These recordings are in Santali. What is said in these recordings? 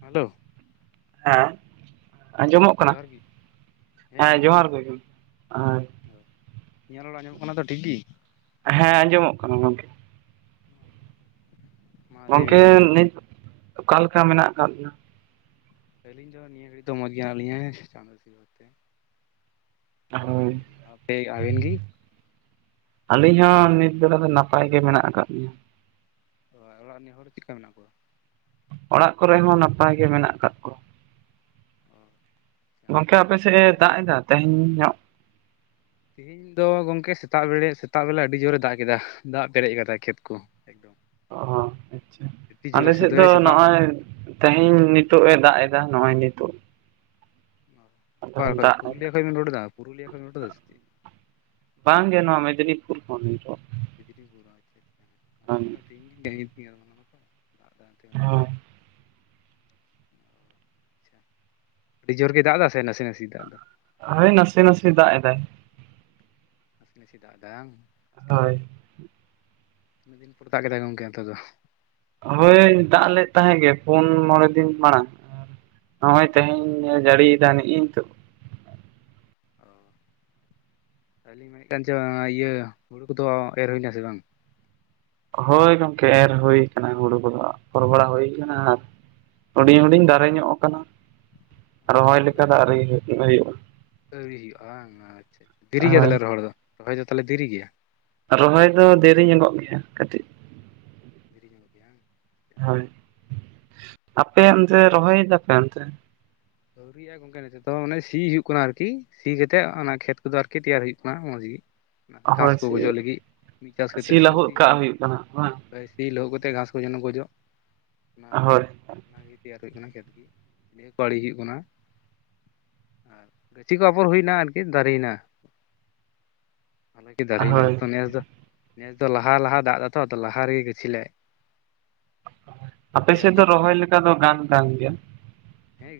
ᱦᱮᱞᱳ ᱦᱮᱸ ᱟᱸᱡᱚᱢᱚᱜ ᱠᱟᱱᱟ ᱡᱚᱦᱟᱨ ᱜᱮ ᱦᱮᱸ ᱡᱚᱦᱟᱨ ᱜᱮ ᱟᱸ ᱤᱧᱟᱜ ᱨᱚᱲ ᱟᱢᱚᱜ ᱠᱟᱱᱟ ᱛᱚ ᱴᱷᱤᱠ ᱜᱤ ᱦᱮᱸ ᱟᱸᱡᱚᱢᱚᱜ ᱠᱟᱱᱟ ᱜᱚᱝᱠᱮ ᱢᱟ ᱞᱟᱹᱭ ᱜᱚᱝᱠᱮ ᱵᱤᱱ ᱱᱤᱛ ᱚᱠᱟᱞᱮᱠᱟ ᱢᱮᱱᱟᱜ ᱟᱠᱟᱫ ᱵᱩᱱᱟ? ᱟᱞᱤᱧ ᱫᱚ ᱡᱤᱭᱟ ᱜᱟᱹᱲᱤ ᱫᱚ ᱢᱚᱫᱷᱮ ᱢᱮᱱᱟᱜ ᱛᱤᱧᱟ ᱦᱮ ᱥᱮ ᱪᱟᱸᱫᱚ ᱟᱹᱥᱤᱨᱵᱟᱫ ᱦᱳᱭ ᱛᱮ [unintelligible] ᱟᱵᱤᱱ ᱜᱮ ᱤᱧ ᱦᱚᱸ ᱱᱤᱛ ᱵᱮᱲᱟ ᱫᱚ ᱱᱟᱯᱟᱭ ᱜᱮ ᱢᱮᱱᱟᱜ ᱟᱠᱟᱫ ᱞᱤᱧᱟ᱾ ᱚᱲᱟᱜ ᱚᱲᱟᱜ ᱨᱤᱱ ᱦᱚᱲ ᱪᱮᱫᱠᱟ ᱢᱮᱱᱟᱜ ᱠᱚᱣᱟ? ᱚᱲᱟᱜ ᱠᱚᱨᱮ ᱦᱚᱸ ᱱᱟᱯᱟᱭ ᱜᱮ ᱢᱮᱱᱟᱜ ᱠᱟᱜ ᱠᱚᱣᱟ᱾ ᱚ ᱟᱪᱪᱷᱟ ᱜᱚᱝᱠᱮ ᱟᱯᱮ ᱱᱟᱯᱟᱭ ᱥᱮᱫᱼᱮ ᱛᱟᱦᱮᱱ ᱫᱟᱜ ᱮᱫᱟ ᱛᱮᱦᱮᱧ ᱧᱚᱜ? ᱛᱮᱦᱮᱧ ᱫᱚ ᱜᱚᱢᱠᱮ ᱥᱮᱛᱟᱜ ᱵᱮᱲᱮ ᱥᱮᱛᱟᱜ ᱵᱮᱞᱟ ᱟᱹᱰᱤ ᱡᱳᱨᱮ ᱫᱟᱜ ᱠᱮᱫᱟ ᱫᱟᱜ ᱯᱮᱨᱮᱡ ᱠᱟᱫᱟᱭ ᱠᱷᱮᱛ ᱠᱚ᱾ ᱮᱠᱫᱚᱢ ᱚ ᱟᱪᱪᱷᱟ ᱟᱹᱰᱤ ᱟᱞᱮ ᱡᱳᱨᱮ ᱥᱮᱫ ᱫᱚ ᱥᱩᱫᱷᱟᱹ ᱥᱮᱛᱟᱜ ᱱᱚᱜᱼᱚᱭ ᱛᱮᱦᱮᱧ ᱱᱤᱛᱚᱜᱼ ᱮ ᱫᱟᱜ ᱮ ᱱᱚᱼᱚᱭ ᱱᱤᱛᱚᱜ ᱟᱫᱚ ᱚᱠᱟ ᱠᱷᱚᱡ ᱫᱟᱜ ᱯᱩᱨᱩᱞᱤᱭᱟᱹ ᱠᱷᱚᱡ ᱵᱮᱱ ᱨᱚᱲ ᱮᱫᱟ ᱯᱩᱨᱩᱞᱤᱭᱟᱹ ᱠᱷᱚᱡ ᱵᱮᱱ ᱨᱚᱲ ᱮᱫᱟ ᱥᱮ ᱵᱟᱝ ᱜᱮ ᱱᱚᱣᱟ ᱢᱮᱫᱽᱱᱤ [unintelligible] [inaudible] [unintelligible] ᱟᱹᱰᱤ ᱡᱳᱨ ᱜᱮ ᱫᱟᱜ ᱫᱟ ᱥᱮ ᱱᱟᱥᱮ ᱱᱟᱥᱮ ᱫᱟᱜ ᱫᱟ ᱦᱮ ᱱᱟᱥᱮ ᱱᱟᱥᱮ ᱫᱟᱜ ᱮᱫᱟᱭ᱾ ᱱᱟᱥᱮ ᱱᱟᱥᱮ ᱫᱟᱜ ᱦᱟᱝ ᱦᱳᱭ ᱢᱤᱫᱤᱱᱯᱩᱨ ᱫᱟᱜ ᱠᱮᱫᱟᱭ ᱜᱚᱢᱠᱮ ᱚᱱᱛᱮ ᱫᱚ ᱦᱳᱭ ᱫᱟᱜ ᱞᱮᱫ ᱛᱟᱦᱮᱸᱜ ᱜᱮ ᱯᱳᱱ ᱢᱚᱬᱮ ᱫᱤᱱ ᱢᱟᱲᱟᱝ᱾ ᱱᱚᱜᱼᱚᱭ ᱚ ᱟᱪᱪᱷᱟ, ᱛᱮᱦᱮᱧ ᱡᱟᱹᱲᱤᱭᱮᱫᱟ ᱱᱤᱜ ᱛᱚᱜ ᱚ [inaudible] ᱟᱹᱞᱤᱧ ᱢᱮᱫ ᱴᱟᱝ ᱪᱚ ᱤᱭᱟᱹ ᱦᱩᱲᱩ ᱠᱚᱫᱚ ᱮᱨ ᱦᱩᱭᱱᱟ ᱥᱮ ᱵᱟᱝ? ᱦᱳᱭ ᱜᱚᱢᱠᱮ ᱮᱨ ᱦᱩᱭᱩ ᱠᱟᱱᱟ ᱦᱩᱲᱩ ᱠᱚᱫᱚ ᱟᱯᱚᱨ ᱵᱟᱲᱟ ᱦᱩᱭ ᱠᱟᱱᱟ ᱟᱨ ᱦᱩᱰᱤᱧ ᱦᱩᱰᱤᱧ ᱫᱟᱨᱮ ᱧᱚᱜ ᱠᱟᱱᱟ ᱚ ᱨᱚᱦᱚᱭ ᱛᱟᱦᱚᱞᱮ ᱞᱮᱠᱟ ᱫᱟ-ᱨᱮ ᱦᱩᱭᱩᱜᱼᱟ᱾ ᱟᱹᱣᱨᱤ ᱦᱩᱭᱩᱜᱼᱟ ᱟᱪᱪᱷᱟ ᱫᱮᱨᱤ ᱜᱮᱭᱟ ᱦᱳᱭ ᱛᱟᱦᱞᱮ ᱨᱚᱦᱚᱲ ᱫᱚ ᱨᱚᱦᱚᱭ ᱫᱚ ᱛᱟᱦᱞᱮ ᱫᱮᱨᱤ ᱜᱮᱭᱟ᱾ ᱨᱚᱦᱚᱭ ᱫᱚ ᱫᱮᱨᱤ ᱧᱚᱜᱚᱜ ᱜᱮᱭᱟ ᱠᱟᱹᱴᱤᱡ ᱫᱤᱨᱤᱭᱚᱜ ᱜᱮᱭᱟ? ᱦᱳᱭ ᱟᱯᱮ ᱚᱱᱛᱮ ᱨᱚᱦᱚᱭ ᱫᱟᱯᱮ ᱚᱱᱛᱮ? ᱟᱹᱣᱨ ᱜᱚᱝᱠᱮ ᱱᱤᱛᱚᱜ ᱫᱚ ᱚᱱᱮ ᱥᱤ ᱦᱩᱭᱩᱜ ᱠᱟᱱᱟ ᱟᱨᱠᱤ ᱥᱤ ᱠᱟᱛᱮᱫ ᱚᱱᱟ ᱠᱷᱮᱛ ᱠᱚᱫᱚ ᱟᱨᱠᱤ ᱛᱮᱭᱟᱨ ᱦᱩᱭᱩᱜ ᱠᱟᱱᱟ ᱢᱚᱸᱡᱽ ᱜᱮ᱾ ᱦᱳᱭ ᱜᱷᱟᱸᱥ ᱠᱚ ᱥᱤ ᱜᱚᱡᱚᱜ ᱞᱟᱹᱜᱤᱫ ᱢᱤᱫ ᱪᱟᱥ ᱠᱟᱛᱮᱫ ᱥᱤ ᱞᱟᱹᱦᱩᱫ ᱠᱟᱜ ᱦᱩᱭᱩᱜ ᱠᱟᱱᱟ ᱵᱟᱝ ᱦᱩᱭᱩᱜᱼᱟ ᱥᱤ ᱞᱟᱹᱦᱩᱫ ᱠᱟᱛ ᱜᱷᱟᱥ ᱠᱚ ᱡᱮᱱᱚ ᱜᱚᱡᱚᱜ ᱚᱱᱟ ᱦᱳᱭ ᱚᱱᱟᱜᱮ ᱛᱮᱭᱟᱨ ᱦᱩᱭᱩᱜ ᱠᱟᱱᱟ ᱠᱷᱮᱛ ᱠᱚ ᱟᱲᱮ ᱦᱩᱭᱩᱜ ᱚᱱᱟ ᱟᱨ ᱜᱟᱹᱪᱷᱤ ᱠᱚ ᱟᱯᱚᱨ ᱦᱩᱭᱱᱟ ᱟᱨᱠᱤ ᱫᱟᱨᱮᱭᱮᱱᱟ᱾ ᱟᱞᱠᱤ ᱫᱟᱨᱮᱱᱟ ᱦᱳᱭ ᱱᱤᱛᱚᱝ ᱱᱮᱥ ᱫᱚ ᱱᱮᱥ ᱫᱚ ᱞᱟᱦᱟ ᱞᱟᱦᱟ ᱫᱟᱜ ᱮᱫᱟᱛᱚ ᱟ ᱞᱟᱦᱟ ᱨᱮᱜᱮ ᱜᱟᱹᱪᱷᱤ ᱞᱮ ᱟᱯᱮ ᱮᱨ ᱥᱮᱫ ᱫᱚ ᱠᱟᱫᱟ ᱨᱚᱦᱚᱭ ᱞᱮᱠᱟ ᱫᱚ ᱜᱟᱱ ᱠᱟᱱ ᱜᱮᱭᱟ?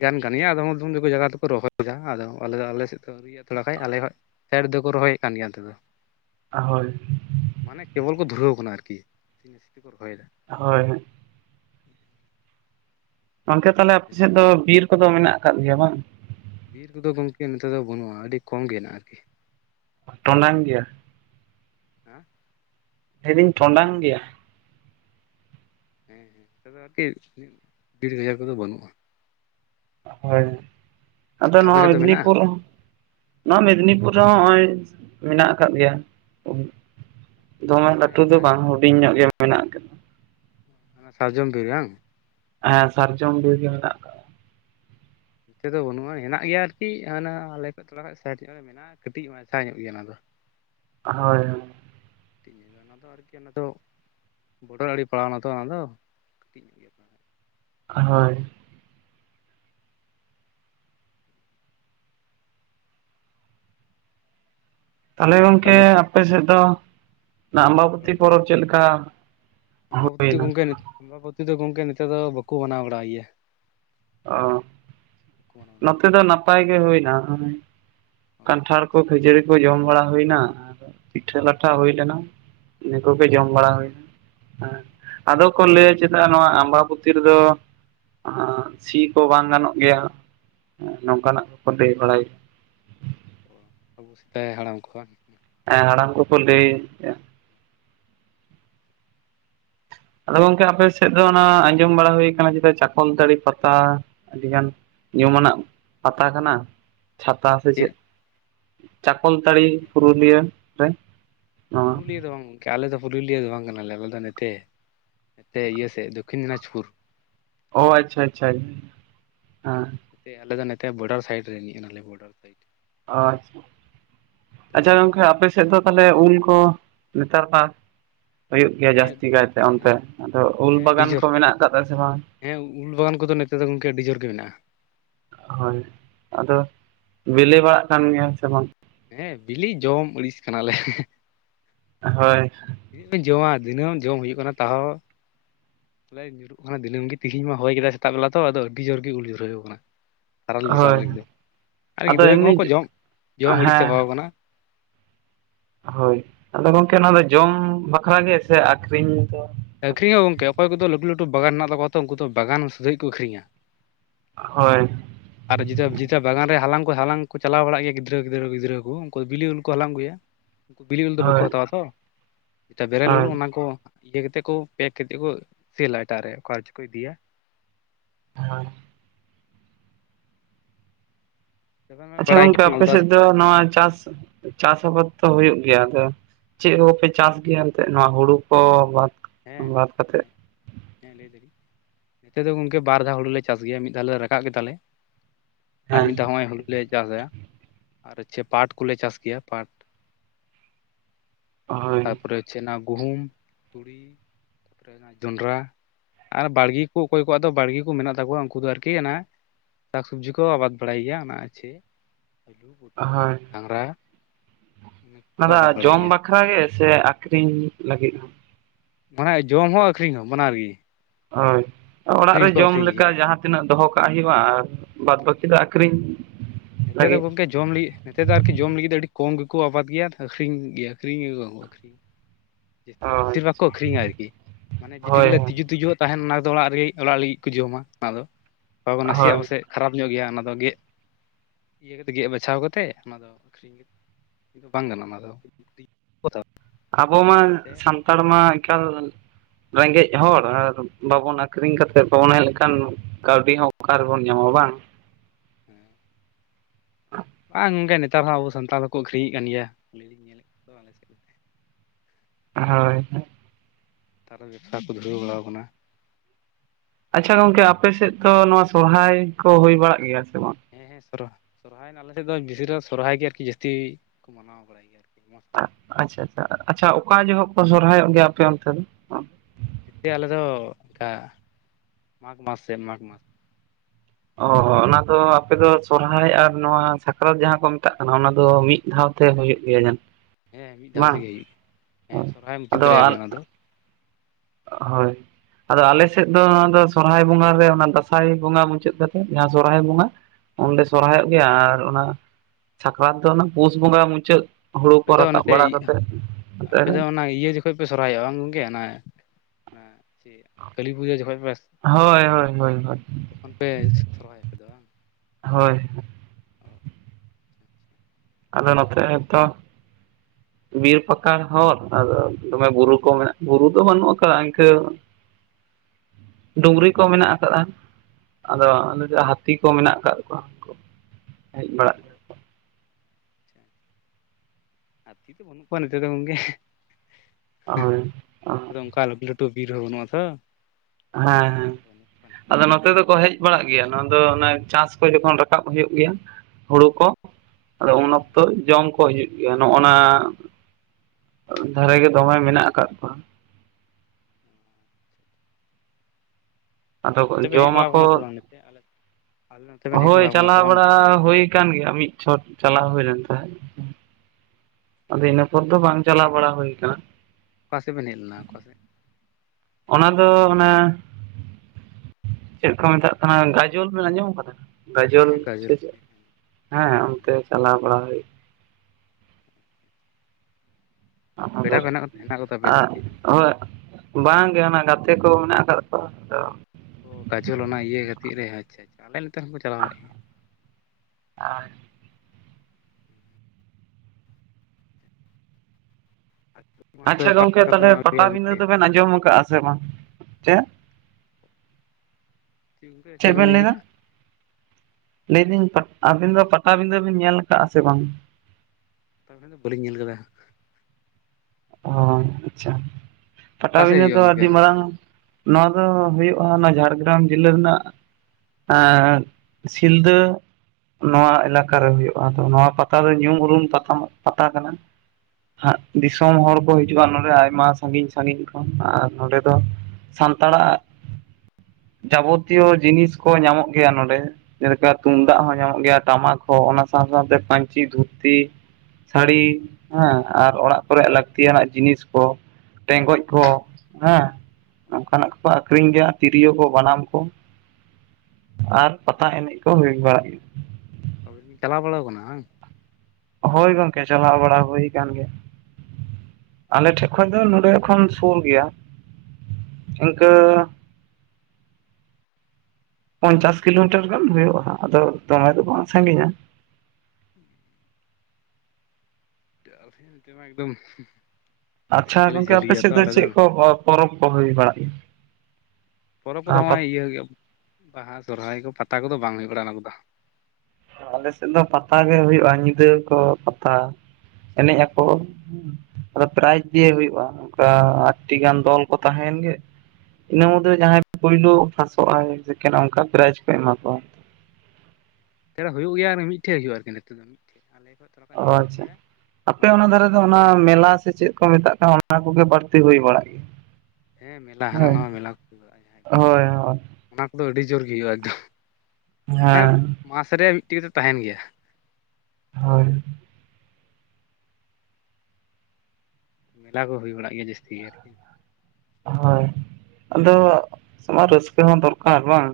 ᱡᱟᱦᱟ ᱨᱮᱧ ᱠᱟᱢᱤᱭᱟ ᱟᱫᱚ ᱩᱱ ᱫᱷᱩᱱ ᱫᱚᱠᱚ ᱡᱟᱜᱟᱣ ᱛᱮᱠᱚ ᱨᱚᱦᱚᱭᱟ ᱟᱫᱚ ᱟᱞᱮ ᱫᱚ ᱥᱮᱫ ᱫᱚ ᱟᱹᱣᱤᱭᱟᱹᱜ ᱛᱚᱲᱟ ᱠᱷᱟᱡ ᱟᱞᱮ ᱦᱚ ᱮᱨ ᱫᱚᱠᱚ ᱨᱚᱜ ᱫᱚᱦᱚᱭᱮᱫ ᱠᱟᱱ ᱜᱮᱭᱟ ᱛᱚᱵᱮ ᱦᱳᱭ ᱢᱟᱱᱮ ᱠᱮᱵᱚᱞ ᱠᱚ᱾ ᱫᱷᱩᱨᱟᱹᱣ ᱟᱠᱟᱱᱟ ᱠᱚ ᱟᱨᱠᱤ ᱛᱮᱠᱚ ᱨᱚᱦᱚᱭᱮᱫᱟ ᱦᱳᱭ! [inaudible] ᱜᱚᱝᱠᱮ ᱛᱟᱦᱞᱮ ᱟᱯᱮ ᱥᱮᱫ ᱫᱚ ᱵᱤᱨ ᱠᱩᱫᱚ ᱢᱮᱱᱟᱜ ᱟᱠᱟᱫ ᱜᱮᱭᱟ ᱵᱟᱝ? ᱵᱤᱨ ᱠᱩᱫᱚ ᱜᱚᱝᱠᱮ ᱱᱚᱛᱮ ᱫᱚ ᱵᱟᱹᱱᱩᱜᱼᱟ ᱟᱹᱰᱤ ᱠᱚᱢ ᱜᱮ ᱦᱮᱱᱟᱜ-ᱟ ᱟᱨᱠᱤ᱾ ᱰᱚᱱᱟᱝ ᱜᱮᱭᱟ᱾ ᱟ? ᱞᱟᱹᱭ ᱫᱟᱹᱧ ᱰᱚᱸᱴᱟᱝ ᱜᱮᱭᱟ? ᱦᱮᱸ ᱦᱮᱸ ᱱᱚᱛᱮ ᱫᱚ ᱟᱨᱠᱤ ᱵᱤᱨ ᱜᱟᱡᱟᱨ ᱠᱩᱫᱚ ᱵᱟᱹᱱᱩᱜᱼᱟ᱾ ᱦᱳᱭ ᱟᱫᱚ ᱟᱯᱮ ᱱᱚᱣᱟ ᱥᱮᱫ ᱫᱚ ᱢᱮᱱᱟᱜ-ᱟ ᱢᱮᱫᱽᱱᱤᱯᱩᱨ ᱱᱚᱣᱟ ᱢᱮᱫᱽᱱᱤᱯᱩᱨ ᱨᱮᱦ ᱦᱚᱸ ᱱᱚᱜᱚᱭ ᱢᱮᱱᱟᱜ ᱟᱠᱟᱫ ᱜᱮᱭᱟ᱾ ᱫᱚᱢᱮ ᱢᱟᱱᱮ ᱞᱟᱹᱴᱩ ᱫᱚ ᱵᱟᱝ ᱦᱩᱰᱤᱧ ᱧᱚᱜ ᱜᱮ ᱢᱮᱱᱟᱜ ᱠᱟᱫᱟ᱾ ᱚᱱᱟ ᱥᱟᱨᱡᱚᱢ ᱵᱤᱨ ᱦᱟᱝ? ᱦᱮᱸ ᱥᱟᱨᱡᱚᱢ ᱵᱤᱨ ᱨᱮ ᱢᱮᱱᱟᱜ ᱟᱠᱟᱫᱟ᱾ ᱱᱚᱛᱮ ᱫᱚ ᱵᱟᱹᱱᱩᱜ-ᱟ᱾ ᱦᱮᱱᱟᱜ ᱜᱤᱭᱟ ᱟᱨᱠᱤ ᱦᱟᱱᱟ ᱟᱞᱮ ᱠᱷᱚᱡ ᱛᱷᱩᱲᱟ ᱜᱟᱡ ᱥᱟᱭᱤᱰ ᱧᱚᱜ ᱨᱮ ᱢᱮᱱᱟᱜᱼᱟ ᱠᱟᱹᱴᱤᱡ ᱢᱟᱪᱷᱟ ᱧᱚᱜ ᱜᱮᱭᱟ ᱚᱱᱟ ᱫᱚ᱾ ᱦᱳᱭ᱾ ᱪᱮᱫ ᱤᱧ ᱢᱮᱱ ᱱᱟ ᱚᱱᱟ ᱫᱚ ᱟᱨᱠᱤ ᱚᱱᱟ ᱫᱚ᱾ ᱵᱚᱰᱟᱨ ᱟᱲᱤ ᱯᱟᱲᱟᱣᱱᱟ ᱛᱷᱚ ᱚᱱᱟ ᱫᱚ ᱠᱟᱹᱴᱤᱡ ᱧᱚᱜ ᱜᱮᱭᱟ᱾ ᱦᱳᱭ᱾ ᱛᱟᱦᱮᱞᱮ ᱜᱚᱝᱠᱮ ᱛᱟᱦᱚᱞᱮ ᱠᱷᱩᱵ ᱟᱯᱮ ᱥᱮᱫ ᱫᱚ᱾ ᱟᱢᱵᱟ ᱵᱚᱛᱤ ᱯᱚᱨᱚᱵᱽ ᱪᱮᱫ ᱞᱮᱠᱟ ᱟᱢᱵᱟ ᱵᱚᱛᱤ ᱦᱩᱭᱱᱟ ᱜᱚᱝᱠᱮ ᱱᱚᱛᱮ ᱟᱢᱵᱟ ᱵᱚᱛᱤ ᱫᱚ ᱜᱚᱝᱠᱮ ᱱᱚᱛᱮ ᱫᱚ ᱵᱟᱠᱚ ᱢᱟᱱᱟᱣ ᱵᱟᱲᱟᱭ ᱜᱤᱭᱟ᱾ ᱚ ᱱᱚᱛᱮ ᱫᱚ ᱱᱟᱯᱟᱭ ᱜᱮ ᱦᱩᱭᱱᱟ᱾ ᱠᱟᱱᱴᱷᱟᱲ ᱠᱚ ᱠᱷᱟᱹᱡᱟᱹᱲᱤ ᱠᱚ ᱡᱚᱢ ᱵᱟᱲᱟ ᱦᱩᱭᱱᱟ ᱟᱨ ᱯᱤᱴᱷᱟᱹ ᱞᱟᱴᱷᱟ ᱦᱳᱭ ᱞᱮᱱᱟ᱾ ᱤᱱᱟᱹ ᱠᱚᱜᱮ ᱡᱚᱢ ᱵᱟᱲᱟ ᱦᱩᱭᱱᱟ ᱦᱮᱸ ᱟᱫᱚ ᱠᱚ ᱞᱟᱹᱭ ᱠᱮᱫᱟ ᱱᱚᱣᱟ ᱟᱢᱵᱟ ᱯᱚᱛᱤ ᱨᱮᱫᱚ - ᱟᱸ ᱥᱤ ᱠᱚ ᱵᱟᱝ ᱜᱟᱱᱚᱜ ᱜᱮᱭᱟ ᱱᱚᱝᱠᱟᱱᱟᱜ ᱠᱚᱠᱚ ᱞᱟᱹᱭ ᱵᱟᱲᱟᱭ - ᱚ ᱟᱵᱩ ᱥᱮᱫᱟᱭ ᱦᱟᱲᱟᱢ ᱠᱚᱣᱟᱜ᱾ ᱦᱮᱸ ᱦᱟᱲᱟᱢ ᱠᱚᱠᱚ ᱞᱟᱹᱭ ᱜᱮᱭᱟ᱾ ᱟᱫᱚ ᱜᱚᱝᱠᱮ ᱟᱯᱮ ᱥᱮᱫ ᱫᱚ ᱚᱱᱟ ᱟᱸᱡᱚᱢ ᱵᱟᱲᱟ ᱦᱩᱭ ᱠᱟᱱᱟ ᱪᱮᱛᱟ ᱪᱟᱠᱚᱞ ᱛᱟᱲᱤ ᱯᱟᱛᱟ ᱟᱹᱰᱤᱜᱟᱱ - ᱧᱩᱢ ᱟᱱᱟᱜ ᱯᱟᱛᱟ ᱠᱟᱱᱟ᱾ ᱪᱷᱟᱛᱟ ᱥᱮ ᱪᱮᱫ ᱪᱟᱠᱚᱞ ᱪᱮᱫ ᱛᱟᱹᱲᱤ ᱜᱚᱝᱠᱮ ᱯᱩᱨᱩᱞᱤᱭᱟᱹ ᱨᱮ᱾ ᱱᱚᱣᱟ ᱯᱩᱨᱩᱞᱤᱭᱟᱹ ᱫᱚ ᱵᱟᱝ ᱜᱚᱝᱠᱮ ᱟᱞᱮ ᱫᱚ᱾ ᱯᱩᱨᱩᱞᱤᱭᱟᱹ ᱫᱚ ᱵᱟᱝ ᱠᱟᱱᱟ ᱞᱮ ᱵᱚᱞᱮ ᱱᱮᱛᱮ ᱱᱮᱛᱮ ᱤᱭᱟᱹ ᱥᱮᱫ ᱫᱚᱠᱠᱷᱤᱱ ᱫᱤᱱᱟᱡᱽᱯᱩᱨ᱾ ᱚ ᱟᱪᱪᱷᱟ ᱟᱪᱪᱷᱟ ᱦᱮᱸ ᱮᱱᱛᱮ ᱟᱞᱮ ᱫᱚ ᱱᱮᱛᱮ ᱵᱚᱰᱟᱨ [unintelligible] ᱥᱟᱭᱤᱰ ᱨᱮ ᱱᱤᱡ ᱠᱟᱱᱟ ᱞᱮ ᱵᱚᱰᱟᱨ ᱥᱟᱭᱤᱰ ᱚ ᱟᱪᱪᱷᱟ ᱟᱪᱪᱷᱟ ᱜᱚᱝᱠᱮ ᱵᱟᱝᱞᱟᱫᱮᱥ ᱵᱚᱰᱟᱨ᱾ ᱟᱯᱮ ᱥᱮᱫ ᱫᱚ ᱛᱟᱦᱮᱞᱮ ᱩᱞ ᱠᱚ- [unintelligible] ᱱᱤᱛᱟᱨ ᱯᱟ- ᱦᱩᱭᱩᱜ ᱜᱮᱭᱟ ᱦᱮᱸ ᱡᱟᱹᱥᱛᱤ ᱠᱟᱭᱛᱮ ᱚᱱᱛᱮ ᱦᱮᱸ ᱟᱫᱚ ᱩᱞ ᱦᱮᱸ ᱟᱹᱰᱤ ᱵᱟᱜᱟᱱ ᱡᱳᱨ ᱠᱚ ᱢᱮᱱᱟᱜ ᱟᱠᱟᱫᱛᱟ ᱥᱮ ᱵᱟᱝ᱾ ᱦᱮᱸ ᱩ ᱩᱞ ᱵᱟᱜᱟᱱ ᱠᱩᱫᱚ ᱱᱚᱛᱮ ᱫᱚ ᱜᱚᱝᱠᱮ ᱟᱹᱰᱤ ᱡᱳᱨ ᱜᱮ ᱢᱮᱱᱟᱜᱼᱟ ᱦᱳᱭ ᱟᱫᱚ ᱵᱮᱞᱮ ᱵᱟᱲᱟᱜ ᱠᱟᱱ ᱜᱮᱭᱟ ᱥᱮ ᱵᱟᱝ ᱦᱮᱸ ᱵᱤᱞᱤ ᱡᱚᱢ ᱟᱹᱲᱤᱥ ᱠᱟᱱᱟ ᱞᱮ ᱦᱳᱭ ᱤᱱᱟᱹᱧ ᱡᱚᱢᱟ ᱫᱤᱱᱟᱹᱢ ᱡᱚᱢ ᱦᱩᱭᱩᱜ ᱠᱟᱱᱟ ᱛᱟᱣᱚ ᱛᱟᱦᱚᱞᱮ ᱧᱩᱨᱩᱜ ᱠᱟᱱᱟ ᱫᱤᱱᱟᱹᱢ ᱜᱮ ᱛᱤᱦᱤᱧ ᱢᱟ ᱦᱚᱭ ᱠᱮᱫᱟ ᱥᱮᱛᱟᱜ [inaudible] ᱵᱮᱞᱟ ᱛᱷᱚ ᱟᱫᱚ ᱟᱹᱰᱤ ᱡᱳᱨ ᱜᱮ ᱩᱞ ᱧᱩᱨᱦᱟᱹᱣ ᱠᱟᱱᱟ ᱛᱟᱨᱟᱞ ᱦᱳᱭ ᱵᱟᱥᱟᱞ ᱮᱠᱫᱚᱢ ᱟᱨ ᱟᱫᱚ ᱜᱤᱫᱽᱨᱟᱹ ᱮᱢᱱᱤ ᱠᱩᱦᱚᱸ ᱠᱚ ᱡᱚᱢ ᱡᱚᱢ ᱟᱹᱲᱤᱥ ᱦᱮᱸ ᱪᱟᱵᱟᱣ ᱠᱟᱱᱟ ᱦᱳᱭ ᱟᱫᱚ ᱜᱚᱝᱠᱮ ᱱᱚᱣᱟ ᱫᱚ ᱡᱚᱢ ᱵᱟᱠᱷᱨᱟ ᱜᱮ ᱥᱮ ᱟᱠᱷᱨᱤᱧ ᱫᱚ- ᱟᱹᱠᱷᱨᱤᱧ ᱦᱚᱸ ᱜᱚᱝᱠᱮ ᱚᱠᱚᱭ ᱠᱩᱫᱚ ᱞᱟᱹᱴᱩ ᱞᱟᱹᱴᱩ ᱵᱟᱜᱟᱱ ᱢᱮᱱᱟᱜ ᱛᱟᱠᱚᱣᱟ ᱛᱷᱚ ᱩᱱᱠᱩ ᱫᱚ ᱵᱟᱜᱟᱱ ᱥᱩᱫᱷᱟᱹᱡ ᱠᱚ ᱟᱹᱠᱷᱨᱤᱧ-ᱟ ᱦᱳᱭ ᱟᱨ ᱡᱩᱫᱟᱹ ᱡᱩᱫᱟᱹ [unintelligible] ᱵᱟᱜᱟᱱ ᱨᱮ ᱦᱟᱞᱟᱝ- ᱚᱠᱚᱭ ᱦᱟᱞᱟᱝ ᱠᱚ ᱪᱟᱞᱟᱣ ᱵᱟᱲᱟᱜ ᱜᱮᱭᱟ ᱜᱤᱫᱽᱨᱟᱹ ᱜᱤᱫᱽᱨᱟᱹ ᱜᱤᱫᱽᱨᱟᱹ ᱠᱚ ᱩᱱᱠᱩ ᱫᱚ ᱵᱤᱞᱤ ᱩᱞ ᱠᱚ ᱦᱟᱞᱟᱝ ᱟᱹᱜᱩᱭ-ᱟ ᱩᱱᱠᱩ ᱵᱤᱞᱤ ᱩᱞ ᱫᱚ ᱵᱟᱹᱠᱩ ᱦᱳᱭ ᱦᱟᱛᱟᱣ ᱟ ᱛᱷᱚ ᱡᱮᱴᱟ [inaudible] ᱵᱮᱨᱮᱞ ᱩᱞ ᱦᱳᱭ ᱚᱱᱟ ᱠᱚ ᱤᱭᱟᱹ ᱠᱟᱛᱮᱜ ᱯᱮᱠ ᱠᱟᱛᱮ ᱠᱚ ᱥᱮᱞᱟ ᱮᱴᱟᱜ ᱨᱮ ᱚᱠᱟ ᱨᱮᱪᱚ ᱠᱚ ᱤᱫᱤᱭᱟ ᱦᱳᱸᱭ ᱛᱚᱵᱮ ᱢᱟ ᱟᱪᱪᱷᱟ ᱵᱟᱲᱟᱭ ᱜᱚᱝᱠᱮ ᱜᱮᱭᱟᱢ ᱢᱟᱞᱫᱟ ᱟᱯᱮᱥᱮᱫ ᱫᱚ ᱱᱚᱣᱟ ᱪᱟᱥ ᱪᱟᱥ ᱟᱵᱟᱫ ᱛᱚ ᱦᱩᱭᱩᱜ ᱜᱮᱭᱟ ᱟᱫᱚ ᱪᱮᱫ ᱠᱚᱯᱮ ᱪᱟᱥ ᱜᱮᱭᱟ ᱮᱱᱛᱮᱫ ᱱᱚᱣᱟ ᱦᱩᱲᱩ ᱠᱚ ᱵᱟ ᱦᱮᱸ ᱦᱮᱸ ᱦᱮᱸ ᱞᱟᱹᱭ ᱫᱟᱞᱤᱧ ᱱᱤᱛᱮ ᱫᱚ ᱜᱚᱢᱠᱮ ᱵᱟᱨ ᱫᱷᱟᱣ ᱦᱩᱲᱩᱞᱮ ᱪᱟᱥ ᱜᱮᱭᱟ ᱢᱤᱫ ᱫᱷᱟᱣ ᱞᱮ ᱨᱟᱠᱟᱵ ᱠᱮᱫᱛᱟᱞᱮ ᱟᱨ ᱦᱮᱸ ᱢᱤᱫ ᱫᱷᱟᱣ ᱦᱚᱸ ᱱᱚᱜᱼᱚᱭ ᱦᱩᱲᱩ ᱞᱮ ᱪᱟᱥᱟ ᱟᱨ ᱦᱚᱪᱪᱷᱮ ᱯᱟᱴ ᱠᱚᱞᱮ ᱪᱟᱥ ᱜᱮᱭᱟ ᱯᱟᱴ ᱦᱳᱭ ᱛᱟᱨᱯᱚᱨᱮ ᱦᱚᱪᱪᱮ ᱮᱱᱟ ᱜᱩᱦᱩᱢ ᱛᱩᱲᱤ ᱛᱟᱨᱯᱚᱨᱮ ᱚᱱᱟ ᱡᱚᱸᱰᱨᱟ ᱟᱨ ᱵᱟᱲᱜᱮ ᱠᱚ ᱚᱠᱚᱭ ᱠᱚᱣᱟᱜ ᱫᱚ ᱵᱟᱲᱜᱮ ᱠᱚ ᱢᱮᱱᱟᱜ ᱛᱟᱠᱚᱣᱟ ᱩᱱᱠᱩ ᱫᱚ ᱟᱨᱠᱤ ᱚᱱᱟ ᱥᱟᱠᱥᱚᱵᱽᱡᱤ ᱠᱚ ᱟᱵᱟᱫᱽ ᱵᱟᱲᱟᱭ ᱜᱮᱭᱟ ᱚᱱᱟ ᱟᱪᱪᱷᱮ ᱟᱹᱞᱩ ᱯᱚᱴᱚᱞ ᱦᱳᱭ ᱜᱷᱟᱸᱝᱨᱟ ᱚᱱᱟ ᱫᱚ ᱡᱚᱢ ᱜᱮᱭᱟ ᱵᱟᱠᱷᱨᱟ ᱜᱮ ᱥᱮ ᱟᱠᱷᱨᱤᱧ ᱞᱟᱹᱜᱤᱫ ᱦᱚᱸ ᱢᱟᱱᱮ ᱡᱚᱢ ᱦᱚᱸ ᱟᱹᱷᱨᱤᱧ ᱦᱚᱸ ᱵᱟᱱᱟᱨ ᱜᱮ ᱦᱳᱭ ᱚᱲᱟᱜ ᱟᱹᱠᱷᱨᱤᱧ ᱨᱮ ᱦᱚᱸᱠᱚ ᱡᱚᱢ ᱟᱹᱠᱷᱨᱤᱧ ᱜᱮᱭᱟ ᱞᱮᱠᱟ ᱡᱟᱦᱟᱸ ᱛᱤᱱᱟᱹᱜ ᱫᱚᱦᱚ ᱠᱟᱜ ᱦᱩᱭᱩᱜᱼᱟ ᱟᱨ ᱵᱟᱫᱽ ᱵᱟᱹᱠᱤ ᱫᱚ ᱟᱠᱷᱨᱤᱧ ᱱᱮᱛᱮ ᱫᱚ ᱞᱟᱹᱜᱤᱫ ᱜᱚᱝᱠᱮ ᱡᱚᱢ ᱞᱟᱹᱜᱤᱫ ᱱᱮᱛᱮ ᱫᱚ ᱟᱨᱠᱤ ᱡᱚᱢ ᱞᱟᱹᱜᱤᱫ ᱫᱚ ᱟᱹᱰᱤ ᱠᱚᱢ ᱜᱮᱠᱚ ᱟᱵᱟᱫ ᱜᱮᱭᱟ ᱟᱹᱠᱷᱨᱤᱧ ᱜᱮᱭᱟ ᱟᱹᱠᱷᱨᱤᱧ ᱜᱮᱠᱚ ᱟᱹᱷᱨᱤᱧ ᱡᱟᱹᱥᱛᱤ ᱦᱳᱭ ᱵᱮᱥᱤᱨ ᱵᱷᱟᱠ ᱠᱚ ᱟᱹᱠᱷᱨᱤᱧᱟ ᱟᱨᱠᱤ ᱢᱟᱱᱮ ᱦᱳᱭ ᱡᱮᱴᱮᱞᱮ ᱛᱤᱡᱩ ᱛᱤᱡᱩᱜᱣᱟᱜ ᱛᱟᱦᱮᱱ ᱚᱱᱟ ᱫᱚ ᱚᱲᱟᱜ ᱨᱮᱜᱮ ᱚᱲᱟᱜ ᱞᱟᱹᱜᱤᱫ ᱠᱚ ᱡᱚᱢᱟ ᱚᱱᱟ ᱫᱚ ᱱᱟᱥᱮᱭᱟᱜ ᱦᱳᱭ ᱯᱟᱥᱮᱡ ᱠᱷᱟᱨᱟᱯ ᱧᱚᱜ ᱜᱮᱭᱟ ᱚᱱᱟ ᱫᱚ ᱜᱮᱫ ᱤᱭᱟᱹ ᱠᱟᱛᱮᱜ ᱜᱮᱫ ᱵᱟᱪᱷᱟᱣ ᱠᱟᱛᱮᱫ ᱚᱱᱟ ᱫᱚ ᱟᱹᱠᱷᱨᱤᱧ ᱠᱟᱛᱮ ᱫᱚ ᱵᱟᱝ ᱜᱟᱱᱚᱜᱼᱟ ᱚᱱᱟ ᱫᱚ ᱟᱵᱚ ᱢᱟ ᱚᱱᱟᱛᱮ ᱥᱟᱱᱛᱟᱲ ᱢᱟ ᱮᱠᱟᱞ ᱨᱮᱸᱜᱮᱡ ᱦᱚᱲ ᱟᱨ ᱵᱟᱵᱚᱱ ᱟᱹᱠᱷᱨᱤᱧ ᱠᱟᱛᱮ ᱵᱟᱵᱚᱱ ᱦᱮᱡ ᱞᱮᱠᱷᱟᱱ ᱠᱟᱹᱣᱰᱤ ᱦᱚᱸ ᱚᱠᱟ ᱨᱮᱵᱚᱱ ᱧᱟᱢᱟ ᱵᱟᱝ ᱵᱟᱝ ᱜᱚᱝᱠᱮ ᱱᱮᱛᱟᱨ ᱦᱚᱸ ᱟᱵᱚ ᱥᱟᱱᱛᱟᱲ ᱦᱚᱸᱠᱚ ᱟᱹᱠᱷᱨᱤᱧᱮᱫ ᱠᱟᱱ ᱜᱮᱭᱟ ᱤᱧ ᱧᱮᱞᱮᱫ ᱠᱚ ᱟ ᱦᱳᱭ ᱦᱳᱭ ᱛᱟᱦᱚᱞᱮ ᱵᱮᱵᱽᱥᱟ ᱠᱚ ᱫᱷᱩᱨᱟᱹᱣ ᱵᱟᱲᱟᱣ ᱠᱟᱱᱟ ᱟᱪᱪᱷᱟ ᱜᱚᱝᱠᱮ ᱟᱯᱮ ᱥᱮᱫ ᱫᱚ ᱱᱚᱣᱟ ᱥᱚᱨᱦᱟᱭ ᱠᱚ ᱦᱩᱭ ᱵᱟᱲᱟᱜ ᱜᱮᱭᱟ ᱥᱮ ᱵᱟᱝ ᱦᱮᱸ ᱦᱮᱸ ᱥᱚᱨ ᱥᱚᱨᱦᱟᱭ ᱟᱞᱮ ᱥᱮᱫ ᱫᱚ ᱵᱮᱥᱤᱨᱵᱷᱟᱠ ᱥᱚᱨᱦᱟᱭ ᱜᱮ ᱟᱨᱠᱤ ᱡᱟᱹᱥᱛᱤ ᱠᱚ ᱢᱟᱱᱟᱣ ᱵᱟᱲᱟᱭ ᱜᱮᱭᱟ ᱟᱨᱠᱤ ᱢᱚᱡᱽ ᱛᱮ ᱟᱪᱪᱷᱟ ᱟᱪᱪᱷᱟ ᱟᱪᱪᱷᱟ ᱚᱠᱟ ᱡᱚᱦᱚᱜ ᱠᱚ ᱥᱚᱨᱦᱟᱭᱚᱜ ᱜᱮᱭᱟ ᱟᱯᱮ ᱚᱱᱛᱮ ᱫᱚ ᱜᱚᱝᱠᱮ ᱟᱞᱮ ᱫᱚ ᱚᱱᱠᱟ ᱢᱟᱜᱽ ᱢᱟᱥ ᱥᱮᱫ ᱢᱟᱜᱽ ᱢᱟᱥ ᱚ ᱚᱱᱟ ᱫᱚ ᱟᱯᱮ ᱫᱚ ᱥᱚᱨᱦᱟᱭ ᱟᱨ ᱱᱚᱣᱟ ᱥᱟᱠᱨᱟᱛ ᱡᱟᱦᱟᱸ ᱠᱚ ᱢᱮᱛᱟᱜ ᱠᱟᱱᱟ ᱚᱱᱟ ᱫᱚ ᱢᱤᱫ ᱫᱷᱟᱣ [unintelligible] ᱦᱩᱭᱩᱜ ᱜᱮᱭᱟ ᱡᱟᱹᱱᱤᱡ᱾ ᱦᱮᱸ ᱢᱤᱫ ᱫᱷᱟᱣ ᱵᱟᱝ ᱛᱮᱜᱮ ᱦᱩᱭᱩᱜ ᱜᱮᱭᱟ᱾ ᱦᱳᱭ ᱦᱮᱸ ᱥᱚᱨᱦᱟᱭ ᱟᱫᱚ ᱢᱩᱪᱟᱹᱫ ᱨᱮᱭᱟᱜ ᱜᱮ ᱚᱱᱟ ᱫᱚ᱾ ᱦᱳᱭ᱾ ᱟᱫᱚ ᱟᱞᱮ ᱥᱮᱫ ᱫᱚ ᱱᱚᱣᱟ ᱫᱚ ᱥᱚᱨᱦᱟᱭ ᱵᱚᱸᱜᱟ ᱨᱮ ᱚᱱᱟ ᱫᱟᱸᱥᱟᱭ ᱵᱚᱸᱜᱟ ᱢᱩᱪᱟᱹᱫ ᱠᱟᱛᱮᱜ ᱡᱟᱦᱟᱸ ᱥᱚᱨᱦᱟᱭ ᱵᱚᱸᱜᱟ᱾ ᱚᱸᱰᱮ ᱥᱚᱨᱦᱟᱭᱚᱜ ᱜᱮᱭᱟ ᱟᱨ ᱚᱱᱟ ᱥᱟᱠᱨᱟᱛ ᱫᱚ ᱚᱱᱟ ᱯᱩᱥ ᱵᱚᱸᱜᱟ ᱢᱩᱪᱟᱹᱫ᱾ ᱦᱩᱲᱩ ᱠᱚ ᱟᱯᱮ ᱫᱚ ᱨᱟᱠᱟᱵ ᱱᱚᱛᱮ ᱵᱟᱲᱟ ᱠᱟᱛᱮᱫ ᱟᱯᱮ ᱫᱚ ᱚᱱᱟ ᱤᱭᱟᱹ ᱡᱚᱠᱷᱚᱱ ᱯᱮ ᱥᱚᱨᱦᱟᱭᱚᱜᱼᱟ ᱵᱟᱝ ᱜᱚᱢᱠᱮ ᱚᱱᱟ [inaudible] ᱠᱟᱹᱞᱤ ᱯᱩᱡᱟᱹ ᱡᱚᱠᱷᱚᱱ ᱯᱮ ᱦᱳᱭ ᱦᱳᱭ ᱦᱳᱭ ᱛᱚᱠᱷᱚᱱ ᱯᱮ [inaudible] ᱦᱳᱭ᱾ ᱚ ᱟᱪᱪᱷᱟ ᱟᱫᱚ ᱱᱚᱛᱮ ᱱᱤᱛᱚᱜ ᱵᱤᱨ ᱯᱟᱠᱟᱲ ᱦᱚᱨ ᱟᱫᱚ ᱫᱚᱢᱮ ᱵᱩᱨᱩ ᱠᱚ ᱢᱮᱱᱟᱜᱼᱟ᱾ ᱵᱩᱨᱩ ᱫᱚ ᱵᱟᱹᱱᱩᱜ ᱟᱠᱟᱜ-ᱟ ᱤᱱᱠᱟᱹ ᱰᱩᱝᱨᱤ ᱠᱚ ᱢᱮᱱᱟᱜ ᱟᱠᱟᱜᱼᱟ᱾ ᱟᱫᱚ [unintelligible] ᱦᱟᱹᱛᱤ ᱠᱚ ᱢᱮᱱᱟᱜ ᱠᱟᱜ ᱠᱚᱣᱟ ᱩᱱᱠᱩ ᱦᱮᱡ ᱵᱟᱲᱟᱜ ᱟᱪᱪᱷᱟ ᱚ ᱟᱪᱪᱷᱟ ᱦᱟᱹᱛᱤ ᱫᱚ ᱵᱟᱹᱱᱩᱜ ᱠᱚᱣᱟ ᱱᱚᱛᱮ ᱫᱚ ᱜᱚᱢᱠᱮ [unintelligible] ᱦᱳᱭ ᱦᱮᱸ ᱵᱤᱨ ᱦᱚᱸ ᱵᱟᱹᱱᱩᱜᱼᱟ ᱛᱚ! ᱦᱮᱸ ᱦᱮᱸ ᱫᱚ ᱵᱟᱹᱱᱩᱜ ᱠᱚᱣᱟ ᱫᱚ ᱟᱫᱚ ᱱᱚᱛᱮ ᱫᱚᱠᱚ ᱦᱮᱡ ᱵᱟᱲᱟᱜ ᱜᱮᱭᱟ ᱱᱚᱣᱟ ᱫᱚ ᱚᱱᱟ ᱪᱟᱥ ᱠᱚ ᱡᱚᱠᱷᱚᱱ ᱨᱟᱠᱟᱵ ᱦᱩᱭᱩᱜ ᱜᱮᱭᱟ ᱦᱩᱲᱩ ᱠᱚ᱾ ᱟᱫᱚ ᱩᱱ ᱚᱠᱛᱚ ᱡᱚᱢ ᱠᱚ ᱦᱤᱡᱩᱜ ᱜᱮᱭᱟ ᱱᱚᱜᱼᱱᱟ [unintelligible] ᱫᱷᱟᱨᱮ ᱜᱮ ᱫᱚᱢᱮ ᱢᱮᱱᱟᱜ ᱟᱠᱟᱜ ᱠᱚᱣᱟ᱾ ᱟᱫᱚ ᱟᱨ ᱱᱚᱛᱮ ᱵᱮᱱ ᱦᱮᱡ ᱵᱟᱲᱟᱣ ᱠᱟᱱᱟ ᱥᱮ ᱡᱚᱢᱟᱠᱚ ᱵᱟᱝ [inaudible] ᱱᱚᱛᱮ ᱵᱮᱱ ᱦᱮᱡ ᱦᱳᱭ ᱵᱟᱲᱟᱣ ᱠᱟᱱᱟ ᱥᱮ ᱪᱟᱞᱟᱣ ᱵᱟᱝ ᱵᱟᱲᱟ ᱦᱩᱭ ᱟᱠᱟᱱ ᱜᱮᱭᱟ ᱢᱤᱫ ᱪᱷᱚᱴ ᱪᱟᱞᱟᱣ ᱦᱩᱭ ᱞᱮᱱ ᱛᱟᱦᱮᱸᱫ᱾ ᱟᱫᱚ ᱤᱱᱟᱹ ᱯᱚᱨ ᱫᱚ ᱵᱟᱝ ᱪᱟᱞᱟᱣ ᱵᱟᱲᱟ ᱦᱩᱭ ᱟᱠᱟᱱᱟ? ᱚᱠᱟ ᱥᱮᱫ ᱵᱮᱱ ᱦᱮᱡ ᱞᱮᱱᱟ [inaudible] ᱚᱱᱟ ᱫᱚ ᱚᱱᱟ ᱪᱮᱫ ᱠᱚ ᱢᱮᱛᱟᱜ ᱠᱟᱱᱟ ᱜᱷᱟᱡᱚᱞ ᱵᱮᱱ ᱟᱸᱡᱚᱢ ᱠᱟᱫᱟ? ᱦᱮᱸ ᱜᱟᱡᱚᱞ ᱦᱮᱸ ᱥᱮ ᱪᱮᱫ? ᱦᱮᱸ ᱦᱮᱸ ᱚᱱᱛᱮ ᱪᱟᱞᱟᱣ ᱵᱟᱲᱟ ᱦᱩᱭᱩᱜ [unintelligible] ᱯᱮᱲᱟ ᱠᱚ ᱦᱮᱱᱟᱜ ᱠᱚ ᱦᱮᱱᱟᱜ ᱠᱚᱛᱟ ᱯᱮᱭᱟ ᱥᱮ ᱪᱮᱫ ᱚᱱᱛᱮ ᱫᱚ? [unintelligible] ᱢᱮᱱᱟᱜ ᱟᱠᱟᱫ ᱠᱚᱣᱟ [unintelligible] [inaudible] ᱜᱟᱡᱚᱞ ᱚᱱᱟ ᱤᱭᱟᱹ ᱜᱷᱟᱹᱛᱤᱜ ᱨᱮ [unintelligible] ᱪᱮᱫ ᱠᱚ ᱪᱟᱞᱟᱣ ᱮᱫ-ᱟ? ᱚᱱᱟ ᱠᱚᱫᱚ ᱟᱪᱪᱷᱟ ᱚᱠᱟ ᱜᱚᱝᱠᱮ ᱞᱮᱠᱟ ᱯᱮ ᱛᱟᱦᱞᱮ ᱢᱟᱱᱟᱣ ᱜᱮᱭᱟ ᱯᱟᱛᱟᱵᱤᱸᱫᱷᱟᱹ ᱜᱚᱝᱠᱮ ᱫᱚᱵᱮᱱ ᱟᱸᱡᱚᱢ ᱟᱠᱟᱫᱼᱟ ᱥᱮ ᱵᱟᱝ? ᱪᱮᱫ? ᱪᱮᱫ ᱵᱮᱱ ᱞᱟᱹᱭ ᱠᱮᱫᱟ? ᱞᱟᱹᱭ ᱫᱟᱹᱧ ᱟᱹᱵᱤᱱ ᱫᱚ ᱯᱟᱛᱟᱵᱤᱸᱫᱷᱟᱹ ᱵᱤᱱ ᱧᱮᱞ ᱟᱠᱟᱫᱼᱟ ᱥᱮ ᱵᱟᱝ? [inaudible] ᱵᱟᱹᱞᱤᱧ ᱧᱮᱞ ᱠᱟᱫᱟ᱾ ᱚᱻ ᱟᱪᱪᱷᱟ᱾ ᱚᱠᱟ ᱥᱮᱫ ᱯᱟᱴᱟᱵᱤᱸᱫᱷᱟᱹ ᱦᱩᱭᱩᱜᱼᱟ ᱫᱚ ᱜᱚᱝᱠᱮ ᱟᱹᱰᱤ ᱚᱱᱟ ᱢᱟᱨᱟᱝ ᱱᱚᱣᱟ ᱫᱚ ᱦᱩᱭᱩᱜᱼᱟ ᱱᱚᱣᱟ ᱡᱷᱟᱲᱜᱨᱟᱢ ᱡᱮᱟᱹ ᱨᱮᱱᱟᱜ ᱟᱸᱻ ᱥᱤᱞᱫᱟᱹ᱾ ᱱᱚᱣᱟ ᱮᱞᱟᱠᱟᱨᱮ ᱦᱩᱭᱩᱜᱼᱟ ᱟᱫᱚ ᱱᱚᱣᱟ ᱯᱟᱛᱟ ᱫᱚ ᱧᱩᱢ ᱩᱨᱩᱢ ᱯᱟᱛᱟᱢ ᱯᱟᱛᱟ ᱠᱟᱱᱟ᱾ ᱦᱟᱜ ᱫᱤᱥᱚᱢ ᱦᱚᱲ ᱠᱚ ᱦᱤᱡᱩᱜᱼᱟ ᱱᱚᱰᱮ ᱟᱭᱢᱟ ᱥᱟᱺᱜᱤᱧ-ᱥᱟᱺᱜᱤᱧ ᱠᱷᱚᱱ ᱟᱨ ᱱᱚᱸᱰᱮ ᱫᱚ ᱥᱟᱱᱛᱟᱲᱟᱜ ᱡᱟᱵᱚᱛᱤᱭᱟᱹ ᱡᱤᱱᱤᱥ ᱠᱚ ᱧᱟᱢᱚᱜ ᱜᱮᱭᱟ ᱱᱚᱰᱮ᱾ ᱡᱮᱞᱮᱠᱟ ᱛᱩᱢᱫᱟᱜ ᱦᱚᱸ ᱧᱟᱢᱚᱜ ᱜᱮᱭᱟ ᱴᱟᱢᱟᱠ ᱦᱚᱸ ᱚᱱᱟ [unintelligible] [unintelligible] ᱥᱟᱶᱛᱮ ᱯᱟᱹᱧᱪᱤ ᱫᱷᱩᱛᱤ ᱥᱟᱹᱲᱤ ᱦᱮᱸ ᱟᱨ ᱚᱲᱟᱜ [unintelligible] ᱞᱟᱹᱠᱛᱤᱭᱟᱱᱟᱜ ᱡᱤᱱᱤᱥ ᱠᱚ ᱴᱮᱸᱜᱚᱡ ᱠᱚ ᱦᱮᱸ᱾ ᱚᱱᱠᱟᱱᱟᱜ ᱠᱚᱠᱚ ᱟᱹᱠᱷᱨᱤᱧ ᱜᱮᱭᱟ ᱛᱤᱨᱭᱳ ᱠᱚ ᱵᱟᱱᱟᱢ ᱠᱚ᱾ ᱟᱨ ᱯᱟᱛᱟ ᱮᱱᱮᱡ ᱠᱚ ᱵᱷᱤᱲ ᱵᱟᱲᱟᱜ ᱪᱟᱞᱟᱣ ᱵᱟᱲᱟᱣ ᱟᱠᱟᱱᱟᱢ ᱟᱢ? ᱦᱳᱭ ᱜᱚᱢᱠᱮ ᱪᱟᱞᱟᱣ ᱵᱟᱲᱟ ᱦᱩᱭ ᱟᱠᱟᱱ ᱜᱮᱭᱟ᱾ ᱟᱞᱮ ᱴᱷᱮᱱ ᱠᱷᱚᱱ ᱫᱚ ᱱᱚᱰᱮ ᱠᱷᱚᱱ ᱥᱩᱨ ᱜᱮᱭᱟ᱾ ᱤᱱᱠᱟᱹ ᱯᱚᱧᱪᱟᱥ ᱠᱤᱞᱳᱢᱤᱴᱟᱨ ᱜᱟᱱ ᱦᱩᱭᱩᱜᱼᱟ ᱟᱫᱚ ᱫᱚᱢᱮ ᱫᱚ ᱵᱟᱝ ᱥᱟᱺᱜᱤᱧᱟ᱾ [inaudible] ᱢᱟ ᱮᱠᱫᱚᱢ ᱟᱹᱰᱤ ᱟᱪᱪᱷᱟ ᱜᱮᱞᱮ ᱜᱚᱝᱠᱮ ᱡᱷᱟᱹᱞ ᱟᱯᱮ ᱜᱮᱭᱟ ᱥᱮᱫ ᱛᱚ ᱫᱚ ᱟᱞᱮ ᱪᱮᱫ ᱠᱚ ᱯᱚᱨᱚᱵᱽ ᱠᱚ ᱦᱩᱭ ᱵᱟᱲᱟᱜ ᱜᱮᱭᱟ? ᱯᱚᱨᱚᱵᱽ ᱠᱚᱫᱚ ᱦᱚᱸᱜᱼᱚᱭ ᱤᱭᱟᱹ ᱜᱮᱭᱟ ᱵᱟᱦᱟ ᱥᱚᱦᱨᱟᱭ ᱠᱚ ᱯᱟᱛᱟ ᱠᱚᱫᱚ ᱵᱟᱝ ᱦᱩᱭᱩᱜ ᱵᱟᱲᱟᱜᱼᱟ ᱚᱱᱟ ᱠᱚᱫᱚ ᱟᱞᱮ ᱥᱮᱫ ᱫᱚ ᱯᱟᱛᱟ ᱜᱮ ᱦᱩᱭᱩᱜᱼᱟ ᱧᱤᱫᱟᱹ ᱠᱚ ᱯᱟᱛᱟ ᱮᱱᱮᱡ ᱟᱠᱚ ᱟᱫᱚ ᱯᱨᱟᱭᱤᱡᱽ ᱫᱤᱭᱮ ᱦᱩᱭᱩᱜᱼᱟ ᱚᱱᱠᱟ ᱟᱴᱴᱤ ᱜᱟᱱ ᱫᱚᱞ ᱠᱚ ᱛᱟᱦᱮᱭᱮᱱ ᱜᱮ ᱤᱱᱟᱹ ᱢᱩᱫᱽ ᱨᱮ ᱡᱟᱦᱟᱸᱭ ᱯᱳᱭᱞᱳ ᱯᱷᱟᱥᱚᱜ ᱟᱭ ᱥᱮᱠᱮᱱᱚᱜ ᱟᱭ ᱚᱱᱠᱟ ᱯᱨᱟᱭᱤᱡᱽ ᱠᱚ ᱮᱢᱟ ᱠᱚᱣᱟ᱾ [inaudible] [unintelligible] ᱦᱩᱭᱩᱜ ᱜᱮᱭᱟ ᱢᱤᱫᱴᱷᱮᱱ ᱦᱩᱭᱩᱜᱼᱟ ᱟᱨᱠᱤ ᱱᱤᱛ ᱫᱚ ᱢᱤᱫᱴᱷᱮᱱ ᱚ ᱟᱪᱪᱷᱟ ᱟᱯᱮ ᱚᱸᱰᱮ ᱚᱱᱟ ᱫᱷᱟᱨᱮ ᱢᱤᱫᱴᱷᱮᱡ ᱫᱚ ᱦᱩᱭ ᱚᱱᱟ ᱵᱟᱲᱟᱜᱼᱟ ᱢᱮᱞᱟ ᱥᱮ ᱪᱮᱫ ᱠᱚ ᱢᱮᱛᱟᱜ ᱠᱟᱱᱟ ᱚᱱᱟ ᱠᱚᱜᱮ ᱵᱟᱹᱲᱛᱤ ᱦᱩᱭ ᱵᱟᱲᱟᱜ ᱜᱮᱭᱟ᱾ ᱦᱮᱸ ᱢᱮᱞᱟ ᱦᱟᱱᱟ ᱱᱟ ᱦᱮᱸ ᱢᱮᱞᱟ ᱠᱚ ᱦᱩᱭᱩᱜᱼᱟ ᱡᱟᱦᱟᱸ ᱫᱚ ᱦᱳᱭ ᱦᱳᱭ ᱚᱱᱟ ᱠᱚᱫᱚ ᱟᱹᱰᱤ ᱡᱳᱨ ᱜᱮ ᱦᱩᱭᱩᱜᱼᱟ᱾ ᱢᱟᱱᱮ ᱦᱮᱸ ᱢᱟᱥ ᱨᱮ ᱢᱤᱫᱴᱤᱡ ᱠᱟᱛᱮ ᱛᱟᱦᱮᱱ ᱜᱮᱭᱟ᱾ ᱦᱳᱭ ᱢᱮᱞᱟ ᱠᱚ ᱦᱩᱭ ᱵᱟᱲᱟᱜ ᱜᱮᱭᱟ ᱡᱟᱹᱥᱛᱤ ᱟᱨᱠᱤ ᱦᱳᱭ ᱟᱫᱚ ᱟᱢᱟᱜ ᱨᱟᱹᱥᱠᱟᱹ ᱦᱚᱸ ᱫᱚᱨᱠᱟᱨ ᱵᱟᱝ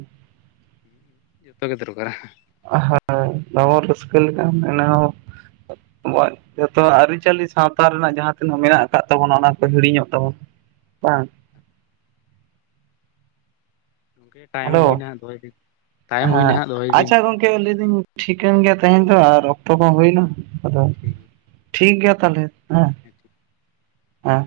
ᱡᱚᱛᱚ ᱜᱮ ᱫᱚᱨᱠᱟᱨᱟ ᱦᱮᱸ [unintelligible] ᱨᱟᱹᱥᱠᱟᱹ ᱞᱮᱠᱟ ᱮ ᱦᱚᱸ ᱟᱵᱚᱣᱟᱜ ᱡᱚᱛᱚ ᱟᱹᱨᱤᱪᱟᱹᱞᱤ ᱥᱟᱶᱛᱟ ᱨᱮᱱᱟᱜ ᱡᱟᱦᱟᱸ ᱛᱤᱱᱟᱹᱜ ᱢᱮᱱᱟᱜ-ᱟ ᱠᱟᱜ ᱛᱟᱵᱚᱱᱟ ᱚᱱᱟ ᱠᱚ ᱦᱤᱲᱤᱧᱚᱜ ᱛᱟᱵᱚ ᱵᱟᱝ ᱜᱚᱝᱠᱮ ᱴᱟᱭᱤᱢ ᱦᱮᱞᱳ ᱦᱩᱭᱱᱟ ᱫᱚᱦᱚᱭ ᱵᱤᱱ ᱴᱟᱭᱤᱢ ᱦᱩᱭᱱᱟ ᱦᱮᱸ ᱦᱟᱸᱜ ᱫᱚᱦᱚᱭ ᱵᱤᱱ ᱟᱪᱪᱷᱟ ᱜᱚᱝᱠᱮ ᱞᱟᱹᱭᱫᱟᱹᱧ ᱴᱷᱤᱠᱟᱹᱱ ᱜᱮᱭᱟ ᱛᱮᱦᱮᱧ ᱫᱚ ᱟᱨ ᱚᱠᱛᱚ ᱠᱚ ᱦᱩᱭᱱᱟ ᱟᱫᱚ ᱴᱷᱤᱠ ᱜᱮᱭᱟ ᱛᱟᱦᱚᱞᱮ ᱦᱮᱸ ᱟᱪᱪᱷᱟ ᱦᱮᱸ